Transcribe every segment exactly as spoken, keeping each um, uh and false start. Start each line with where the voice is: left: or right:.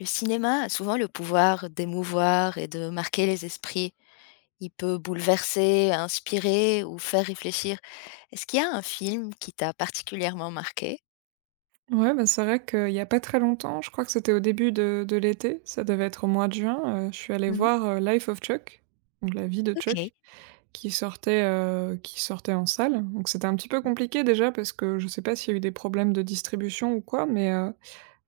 left: Le cinéma a souvent le pouvoir d'émouvoir et de marquer les esprits. Il peut bouleverser, inspirer ou faire réfléchir. Est-ce qu'il y a un film qui t'a particulièrement marqué?
right: Ouais, bah, c'est vrai qu'il y a pas très longtemps, je crois que c'était au début de de l'été, ça devait être au mois de juin, heu, je suis allée
left: Mmh.
right: voir, heu, Life of Chuck, donc la vie de
left: OK.
right: Chuck, qui sortait, heu, qui sortait en salle. Donc c'était un petit peu
left: Mmh.
right: compliqué déjà parce que je sais pas s'il y a eu des problèmes de distribution ou quoi, mais, heu,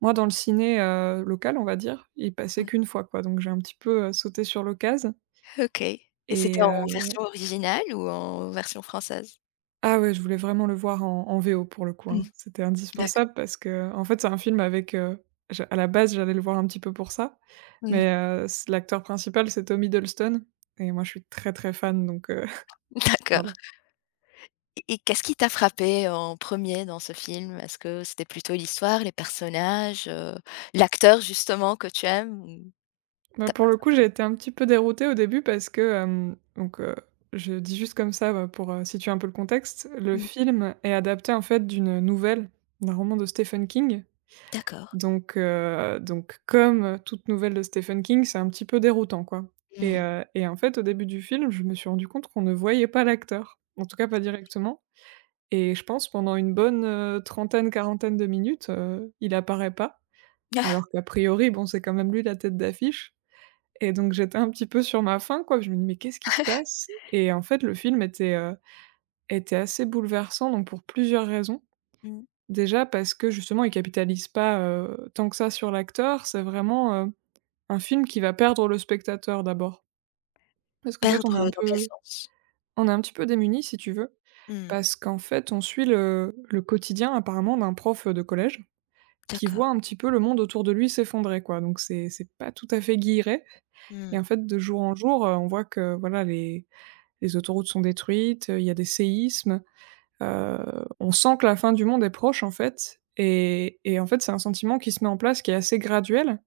right: moi dans le ciné, heu, local, on va dire, il passait
left: Oui.
right: qu'une fois quoi, donc j'ai un petit peu, heu, sauté sur l'occasion.
left: OK, et c'était
right: et
left: en
right: euh,
left: version originale ou en version française?
right: Ah ouais, je voulais vraiment le voir en en V O pour le coup,
left: Mmh,
right: hein. C'était
left: d'accord.
right: indispensable parce que en fait, c'est un film avec, heu, je à la base, j'allais le voir un petit peu pour ça,
left: Mmh,
right: mais heu, c l'acteur principal, c'est Tom Hiddleston et moi, je suis très, très fan donc heu,
left: d'accord.
right: voilà.
left: Et et qu'est-ce qui t'a frappé en premier dans ce film? Est-ce que c'était plutôt l'histoire, les personnages, heu, l'acteur justement que tu aimes ou
right: Bah,
left: tu pas?
right: pour le coup, j'ai été un petit peu déroutée au début parce que, hem, donc heu, je dis juste comme ça, bah, pour, heu, situer un peu le contexte. Le
left: Mmh,
right: film est adapté, en fait, d'une nouvelle, d'un roman de Stephen King.
left: d'accord.
right: Donc heu, donc comme, toute nouvelle de Stephen King, c'est un petit peu déroutant, quoi, et
left: Mmh.
right: heu et en fait, au début du film, je me suis rendu compte qu'on ne voyait pas l'acteur, en tout cas pas directement et je pense pendant une bonne, heu, trentaine, quarantaine de minutes, heu, il apparaît pas. Alors qu'a priori, bon, c'est quand même lui la tête d'affiche et donc j'étais un petit peu sur ma faim, quoi. Je me dis: «Mais qu'est-ce qui se passe ?» Et en fait, le film était, heu, était assez bouleversant, donc pour plusieurs raisons. Déjà parce que justement ils capitalisent pas, heu, tant que ça sur l'acteur, c'est vraiment, heu, un film qui va perdre le spectateur d'abord. Parce qu'en fait on est
left: Perdre,
right: un
left: heu, dans quel
right: peu
left: sens?
right: on est un petit peu démunis si tu veux,
left: Mmh.
right: parce qu'en fait on suit le le quotidien apparemment d'un prof, de collège qui
left: D'accord.
right: voit un petit peu le monde autour de lui s'effondrer quoi, donc c'est c'est pas tout à fait guilleret.
left: Mmh.
right: Et en fait de jour en jour, heu, on voit que voilà les les autoroutes sont détruites, heu, il y a des séismes. Heu, on sent que la fin du monde est proche, en fait, et et en fait, c'est un sentiment qui se met en place, qui est assez graduel,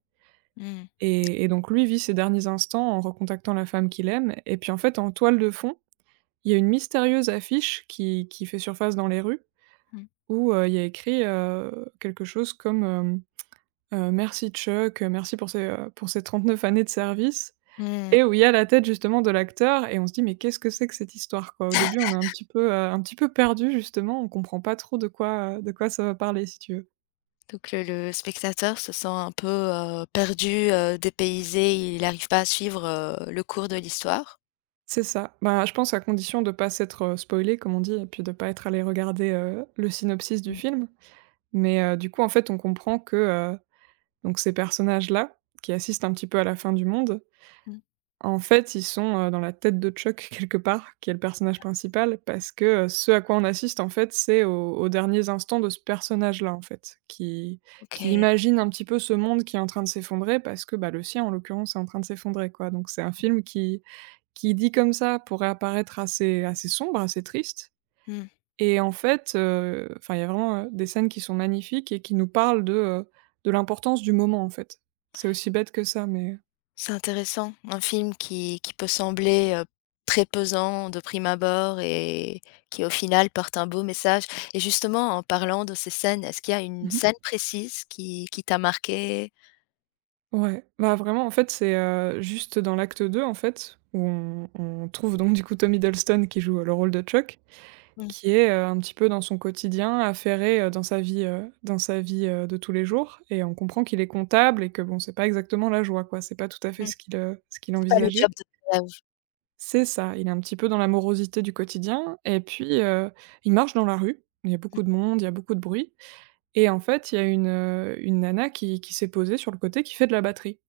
left: Mmh.
right: et et donc lui vit ses derniers instants en recontactant la femme qu'il aime et puis, en fait, en toile de fond, il y a une mystérieuse affiche qui qui fait surface dans les rues
left: Mmh.
right: où, heu, il y a écrit, heu, quelque chose comme, hem, heu: «Merci Chuck, merci pour ces, heu, pour ces trente-neuf années de service».
left: Mmh.
right: Et où il y a la tête justement de l'acteur et on se dit: «Mais qu'est-ce que c'est que cette histoire ?» quoi. Au début, on est un petit peu, heu, un petit peu perdu justement, on comprend pas trop de quoi, heu, de quoi ça va parler si tu veux.
left: Donc heu, le spectateur se sent un peu, heu, perdu, heu, dépaysé, il arrive pas à suivre, heu, le cours de l'histoire?
right: C'est ça. Bah, je pense à condition de pas s'être, heu, spoilé comme on dit et puis de pas être allé regarder, heu, le synopsis du
left: Mmh.
right: film. Mais, heu, du coup en fait on comprend que, heu, donc ces personnages-là, qui assistent un petit peu à la fin du monde.
left: Mmh.
right: En fait, ils sont, heu, dans la tête de Chuck quelque part, qui est le personnage principal, parce que, heu, ce à quoi on assiste, en fait, c'est aux aux derniers instants de ce personnage-là, en fait, qui qui
left: OK.
right: imagine un petit peu ce monde qui est en train de s'effondrer parce que, bah, le sien, en l'occurrence, est en train de s'effondrer, quoi. Donc c'est un film qui qui dit comme ça pourrait apparaître assez assez sombre, assez triste
left: Mmh.
right: et en fait, heu, enfin, il y a vraiment, heu, des scènes qui sont magnifiques et qui nous parlent de, heu, de l'importance du moment, en fait. C'est aussi bête que ça, mais
left: C'est intéressant. Un film qui qui peut sembler, heu, très pesant de prime abord et qui au final porte un beau message. Et justement en parlant de ces scènes, est-ce qu'il y a une scène précise qui qui t'a marquée?
right: ouais, bah, vraiment, en fait, c'est, heu, juste dans l'acte deux en fait, où on on trouve donc du coup Tom Hiddleston qui joue, heu, le rôle de Chuck,
left: Mmh.
right: qui est, heu, un petit peu dans son quotidien, affairé, heu, dans sa vie, heu, dans sa vie, heu, de tous les jours et on comprend qu'il est comptable et que bon, c'est pas exactement la joie, quoi. C'est pas tout à fait
left: Mmh.
right: ce qu'il, heu, ce qu'il
left: Pas le
right: envisageait.
left: job de tes rêves.
right: C'est ça, il est un petit peu dans la morosité du quotidien et puis, heu, il marche dans la rue, il y a beaucoup de monde, il y a beaucoup de bruit et en fait, il y a une, heu, une nana qui qui s'est posée sur le côté, qui fait de la batterie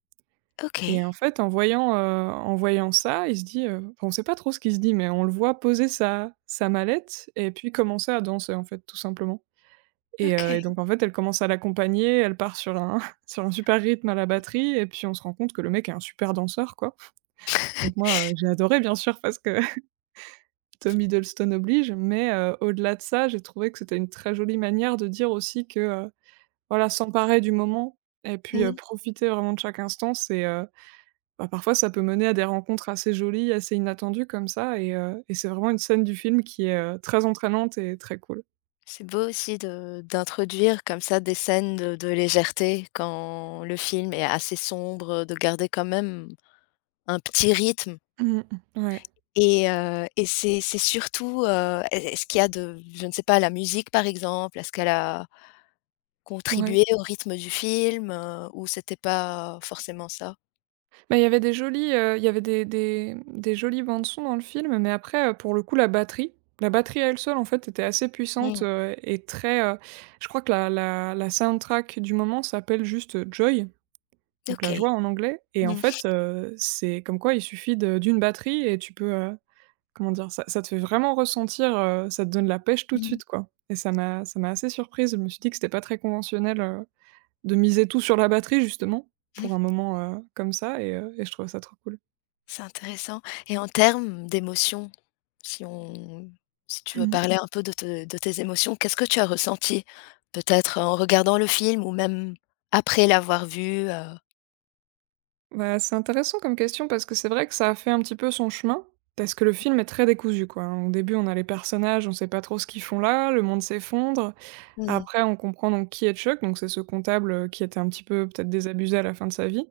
right: et en
left: OK.
right: fait, en voyant, heu, en voyant ça, il se dit, heu enfin, on sait pas trop ce qu'il se dit, mais on le voit poser sa sa mallette et puis commencer à danser, en fait, tout simplement. Et heu
left: OK.
right: et donc en fait, elle commence à l'accompagner, elle part sur un sur un super rythme à la batterie et puis on se rend compte que le mec est un super danseur, quoi. Donc moi, heu, j'ai adoré bien sûr parce que Tom Hiddleston oblige, mais heu, au-delà de ça, j'ai trouvé que c'était une très jolie manière de dire aussi que, heu, voilà, s'emparer du moment et puis, heu,
left: Oui,
right: profiter vraiment de chaque instant, c'est, euh, bah, parfois ça peut mener à des rencontres assez jolies, assez inattendues comme ça et heu et c'est vraiment une scène du film qui est, heu, très entraînante et très cool.
left: c'est beau aussi de d'introduire comme ça des scènes de de légèreté quand le film est assez sombre, de garder quand même un petit rythme.
right: Mmh. Ouais,
left: Et heu et c'est c'est surtout, heu, est ce qu'il y a de je ne sais pas, la musique par exemple, est-ce qu'elle a
right: ouais.
left: contribué au rythme du film, heu, ou c'était pas forcément ça?
right: Bah, il y avait des jolies, heu, il y avait des des des jolies bandes son dans le film, mais après, heu, pour le coup la batterie la batterie à elle seule en fait était assez puissante,
left: Mmh.
right: heu et très, heu je crois que la la la soundtrack du moment s'appelle juste, heu, Joy, donc la
left: OK.
right: joie en anglais et en
left: Mmh.
right: fait, heu, c'est comme quoi il suffit de d'une batterie et tu peux, heu Comment dire? Ça ça te fait vraiment ressentir, heu, ça te donne la pêche tout de
left: Mmh.
right: suite, quoi et ça m'a ça m'a assez surprise. Je me suis dit que c'était pas très conventionnel, heu, de miser tout sur la batterie justement, pour un moment, heu, comme ça et heu et je trouvais ça trop cool.
left: C'est intéressant. Et en termes d'émotions, si on si tu veux
right: Mmh.
left: parler, Mmh, un peu de te de tes émotions, qu'est-ce que tu as ressenti? Peut-être en regardant le film ou même après l'avoir vu, heu?
right: Bah, c'est intéressant comme question parce que c'est vrai que ça a fait un petit peu son chemin, parce que le film est très décousu, quoi, hein. Au début, on a les personnages, on sait pas trop ce qu'ils font là, le monde s'effondre.
left: Mmh,
right: Après, on comprend donc qui est Chuck, donc c'est ce comptable, heu, qui était un petit peu peut-être désabusé à la fin de sa vie.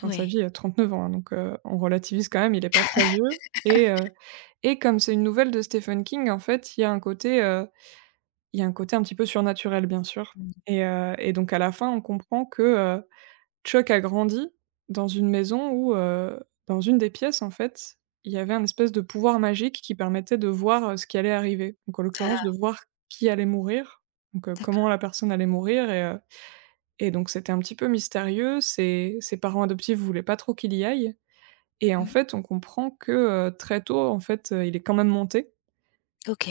right: Fin de sa
left: ouais.
right: vie, il a trente-neuf ans, hein, donc heu, on relativise quand même, il est pas très vieux et heu et comme c'est une nouvelle de Stephen King, en fait, il y a un côté, heu, il y a un côté un petit peu surnaturel, bien sûr,
left: Mmh.
right: et heu et donc à la fin, on comprend que, heu, Chuck a grandi dans une maison où, heu, dans une des pièces, en fait, il y avait un espèce de pouvoir magique qui permettait de voir, heu, ce qui allait arriver. Donc en
left: Tu
right: l'occurrence, de voir qui allait mourir, donc heu, comment
left: D'accord.
right: la personne allait mourir et heu et donc c'était un petit peu mystérieux. Ses ses parents adoptifs voulaient pas trop qu'il y aille et en
left: Mmh.
right: fait, on comprend que, heu, très tôt, en fait, heu, il est quand même monté,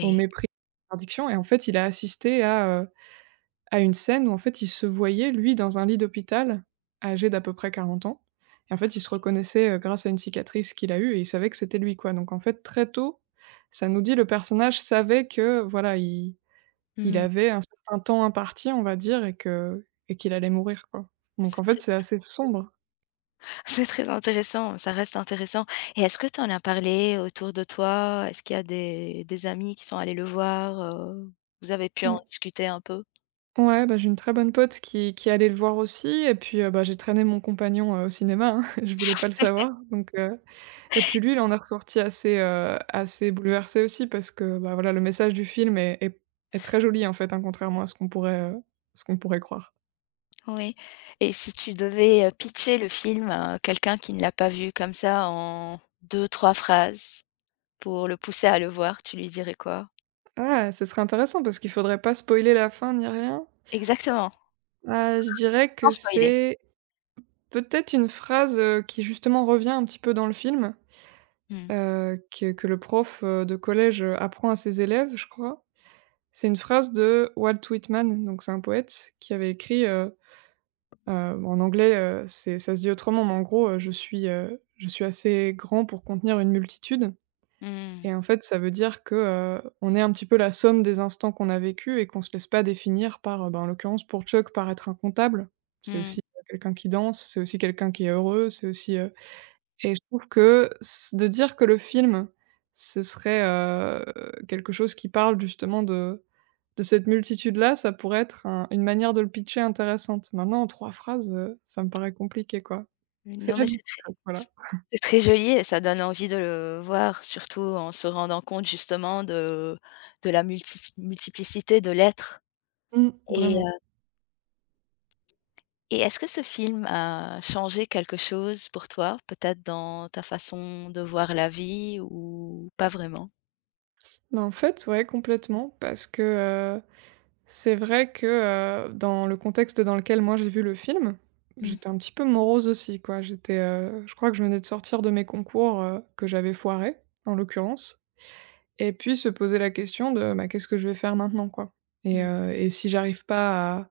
right: au mépris de interdiction et en fait, il a assisté à, heu, à une scène où, en fait, il se voyait, lui, dans un lit d'hôpital, âgé d'à peu près quarante ans et en fait, il se reconnaissait, heu, grâce à une cicatrice qu'il a eue et il savait que c'était lui, quoi. Donc en fait, très tôt, ça nous dit le personnage savait que, voilà, il il
left: Mmh.
right: avait un certain temps imparti, on va dire et que et qu'il allait mourir, quoi. Donc
left: C'est
right: en fait,
left: très
right: c'est assez sombre.
left: c'est très intéressant, ça reste intéressant. Et est-ce que tu en as parlé autour de toi? Est-ce qu'il y a des des amis qui sont allés le voir, heu? Vous avez pu en discuter un peu?
right: Ouais, bah, j'ai une très bonne pote qui qui est allée le voir aussi et puis, heu, bah, j'ai traîné mon compagnon, heu, au cinéma, hein, je voulais pas le savoir donc heu et puis lui, il en est ressorti assez, heu, assez bouleversé aussi parce que, bah, voilà, le message du film est est est très joli, en fait, hein, contrairement à ce qu'on pourrait, heu, ce qu'on pourrait croire.
left: Oui. Et si tu devais, heu, pitcher le film à quelqu'un qui ne l'a pas vu comme ça en deux trois phrases pour le pousser à le voir, tu lui dirais quoi?
right: Ah, ce serait intéressant parce qu'il faudrait pas spoiler la fin ni rien.
left: Exactement,
right: Heu, je dirais
left: sans
right: que
left: spoiler.
right: c'est peut-être une phrase, heu, qui justement revient un petit peu dans le film,
left: Mmh.
right: heu, que que le prof, heu, de collège, heu, apprend à ses élèves, je crois. C'est une phrase de Walt Whitman, donc c'est un poète qui avait écrit, heu heu, en anglais, heu, c'est ça se dit autrement, mais en gros, heu: «Je suis, heu, je suis assez grand pour contenir une multitude»,
left: Mmh.
right: et en fait, ça veut dire que, heu, on est un petit peu la somme des instants qu'on a vécus et qu'on se laisse pas définir par, heu, bah, en l'occurrence pour Chuck, par être un comptable. C'est
left: Mmh.
right: aussi, heu, quelqu'un qui danse, c'est aussi quelqu'un qui est heureux, c'est aussi, heu et je trouve que s de dire que le film, ce serait, heu, quelque chose qui parle justement de de cette multitude-là, ça pourrait être un une manière de le pitcher intéressante. Maintenant, en trois phrases, heu, ça me paraît compliqué, quoi. C'est
left: Non
right: la
left: mais
right: vie,
left: c'est très
right: en fait, voilà.
left: c'est très joli et ça donne envie de le voir, surtout en se rendant compte justement de de la multi multiplicité de l'être.
right: Mmh,
left: et
right: vraiment.
left: heu et est-ce que ce film a changé quelque chose pour toi, peut-être dans ta façon de voir la vie ou pas vraiment?
right: Bah, en fait, ouais, complètement, parce que, heu, c'est vrai que, heu, dans le contexte dans lequel moi j'ai vu le film,
left: Mmh.
right: j'étais un petit peu morose aussi, quoi. J'étais, heu, je crois que je venais de sortir de mes concours, heu, que j'avais foirés, en l'occurrence, et puis se poser la question de: «Bah, qu'est-ce que je vais faire maintenant, quoi?» et
left: Mmh,
right: heu, et si j'arrive pas à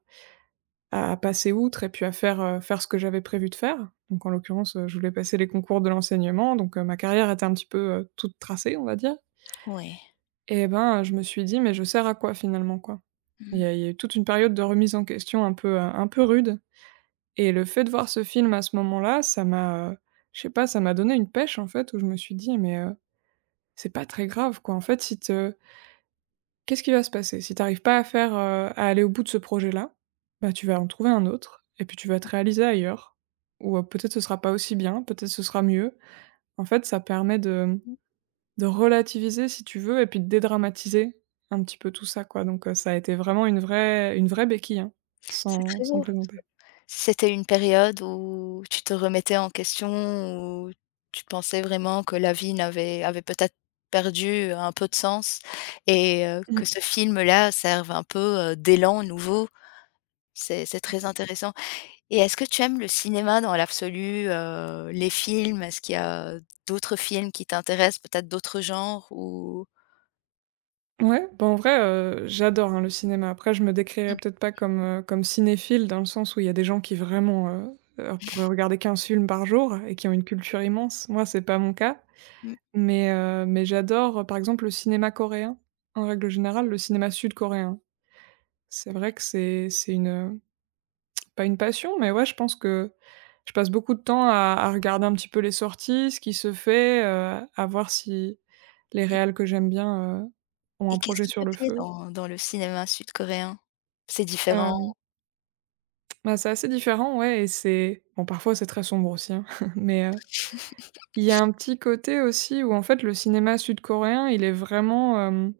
right: à passer outre et puis à faire, heu, faire ce que j'avais prévu de faire. Donc en l'occurrence, heu, je voulais passer les concours de l'enseignement, donc heu, ma carrière était un petit peu, heu, toute tracée, on va dire,
left: ouais.
right: et ben, heu, je me suis dit: «Mais je sers à quoi finalement, quoi?» Il y
left: Mmh.
right: a il y a eu toute une période de remise en question un peu, heu, un peu rude, et le fait de voir ce film à ce moment-là, ça m'a, heu, je sais pas, ça m'a donné une pêche en fait où je me suis dit: «Mais heu, c'est pas très grave quoi, en fait si te qu'est-ce qui va se passer? Si tu arrives pas à faire, heu, à aller au bout de ce projet-là, bah, tu vas en trouver un autre et puis tu vas te réaliser ailleurs ou, heu, peut-être ce sera pas aussi bien, peut-être ce sera mieux. En fait, ça permet de, mmh,
left: Mmh.
right: de relativiser si tu veux et puis de dédramatiser un petit peu tout ça quoi, donc, heu, ça a été vraiment une vraie une vraie béquille, hein,
left: C'est
right: sans
left: très
right: sans
left: beau.
right: plaisanter.»
left: C'était une période où tu te remettais en question, où tu pensais vraiment que la vie n'avait avait peut-être perdu un peu de sens, et heu, que
right: Mmh.
left: ce film-là serve un peu, heu, d'élan nouveau. C'est c'est très intéressant. Et est-ce que tu aimes le cinéma dans l'absolu, heu, les films? Est-ce qu'il y a d'autres films qui t'intéressent, peut-être d'autres genres ou?
right: Ouais, bah, en vrai, heu, j'adore, hein, le cinéma. Après, je me décrirais
left: Mmh.
right: peut-être pas comme, heu, comme cinéphile dans le sens où il y a des gens qui vraiment, heu, heu, pourraient regarder quinze films par jour et qui ont une culture immense. Moi, c'est pas mon cas,
left: Mh.
right: mais heu, mais j'adore, euh, par exemple, le cinéma coréen, en règle générale, le cinéma sud-coréen. C'est vrai que c'est c'est une, pas une passion, mais ouais, je pense que je passe beaucoup de temps à à regarder un petit peu les sorties, ce qui se fait, heu, à voir si les réals que j'aime bien, heu, ont
left: Et
right: un
left: qu'est-ce
right: projet
left: qui te
right: sur le
left: plaît
right: feu.
left: dans dans le cinéma sud-coréen? C'est différent?
right: Euh, Bah, c'est assez différent, ouais, et c'est bon parfois c'est très sombre aussi, hein, mais heu, il y a un petit côté aussi où en fait le cinéma sud-coréen il est vraiment, hem,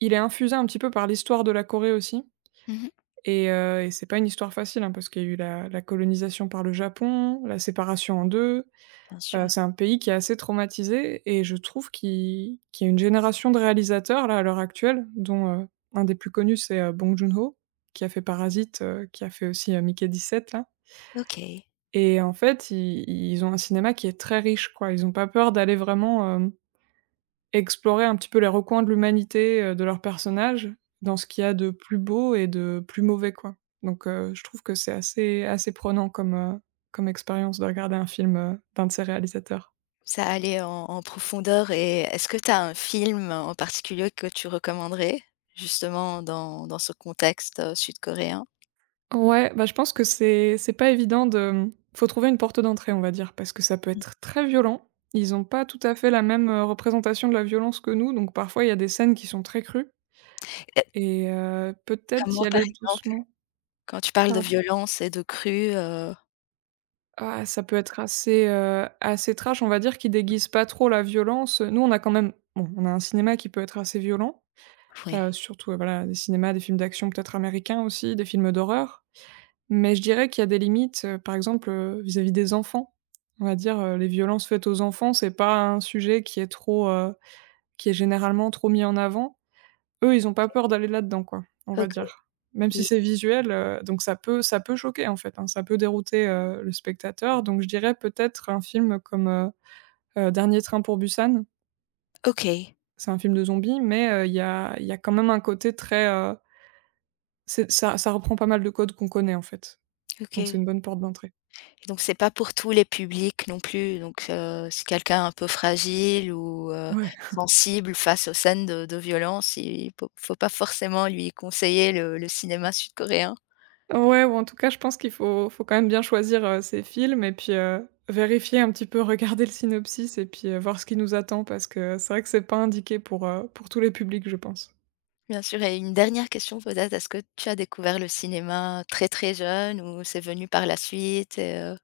right: il est infusé un petit peu par l'histoire de la Corée aussi,
left: Mmh.
right: et heu et c'est pas une histoire facile, hein, parce qu'il y a eu la la colonisation par le Japon, la séparation en deux.
left: Bien
right: heu,
left: sûr.
right: c'est un pays qui est assez traumatisé et je trouve qu'il qu'il y a une génération de réalisateurs là à l'heure actuelle dont, heu, un des plus connus c'est, heu, Bong Joon-ho qui a fait Parasite, heu, qui a fait aussi, heu, Mickey dix-sept là.
left: OK.
right: Et en fait, i ils ont un cinéma qui est très riche, quoi. Ils ont pas peur d'aller vraiment, hem, explorer un petit peu les recoins de l'humanité, heu, de leurs personnages, dans ce qu'il y a de plus beau et de plus mauvais, quoi. Donc heu, je trouve que c'est assez assez prenant comme, heu, comme expérience de regarder un film, heu, d'un de ces réalisateurs.
left: Ça allait en en profondeur. Et est-ce que tu as un film en particulier que tu recommanderais, justement dans dans ce contexte, heu, sud-coréen?
right: Ouais, bah, je pense que c'est c'est pas évident de, mmh, faut trouver une porte d'entrée, on va dire, parce que ça peut être très violent. Ils ont pas tout à fait la même, heu, représentation de la violence que nous, donc parfois il y a des scènes qui sont très crues.
left: Et
right: Et heu, peut-être
left: comment,
right: y
left: par
right: aller
left: exemple,
right: doucement.
left: quand tu parles de
right: Pardon?
left: violence et de cru, heu
right: Ah, ça peut être assez, heu, assez trash, on va dire, qui déguise pas trop la violence. Nous, on a quand même bon, on a un cinéma qui peut être assez violent, heu,
left: oui.
right: surtout, heu, voilà, des cinémas, des films d'action peut-être américains aussi, des films d'horreur. Mais je dirais qu'il y a des limites, heu, par exemple, heu, vis-à-vis des enfants. On va dire, heu, les violences faites aux enfants, c'est pas un sujet qui est trop, heu, qui est généralement trop mis en avant. Eux, ils ont pas peur d'aller là-dedans, quoi, on
left: OK.
right: va dire. Même si
left: I
right: c'est visuel, heu, donc ça peut ça peut choquer, en fait, hein, ça peut dérouter, heu, le spectateur, donc je dirais peut-être un film comme, heu heu, Dernier train pour Busan.
left: OK.
right: C'est un film de zombies, mais, heu, il y a il y a quand même un côté très, heu, c'est ça ça reprend pas mal de codes qu'on connaît, en fait, donc c'est
left: OK.
right: une bonne porte d'entrée.
left: Et Donc c'est pas pour tous les publics non plus, donc heu, si quelqu'un est un peu fragile ou heu,
right: Ouais.
left: sensible face aux scènes de de violence, il faut faut pas forcément lui conseiller le le cinéma sud-coréen.
right: Ouais, ou en tout cas, je pense qu'il faut faut quand même bien choisir, heu, ses films et puis, heu, vérifier un petit peu, regarder le synopsis et puis, heu, voir ce qui nous attend parce que c'est vrai que c'est pas indiqué pour, heu, pour tous les publics, je pense.
left: Bien sûr. Et une dernière question peut-être, est-ce que tu as découvert le cinéma très, très jeune ou c'est venu par la suite et heu?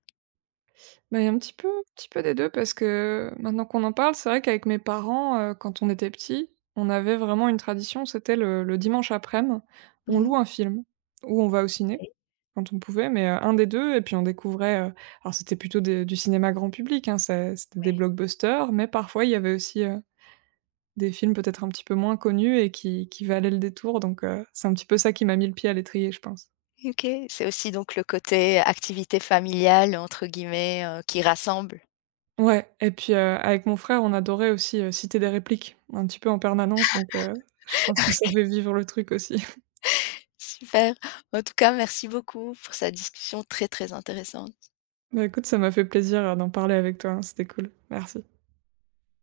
right: Bah, il y a un petit peu petit peu des deux parce que, maintenant qu'on en parle, c'est vrai qu'avec mes parents, heu, quand on était petits, on avait vraiment une tradition, c'était le le dimanche midi on
left: Mmh.
right: loue un film ou on va au ciné,
left: Et
right: quand on pouvait, mais heu, un des deux, et puis on découvrait, heu alors c'était plutôt des du cinéma grand public, hein, c'est c'était des
left: ouais.
right: blockbusters, mais parfois il y avait aussi, heu, des films peut-être un petit peu moins connus et qui qui valaient le détour donc heu, c'est un petit peu ça qui m'a mis le pied à l'étrier, je pense.
left: OK, c'est aussi donc le côté «activité familiale» entre guillemets, heu, qui rassemble.
right: Ouais et puis, heu, avec mon frère, on adorait aussi, heu, citer des répliques, un petit peu en permanence donc heu, je pense que ça fait vivre le truc aussi.
left: Super. En tout cas merci beaucoup pour cette discussion très, très intéressante.
right: Bah, écoute, ça m'a fait plaisir, heu, d'en parler avec toi, hein, c'était cool. Merci.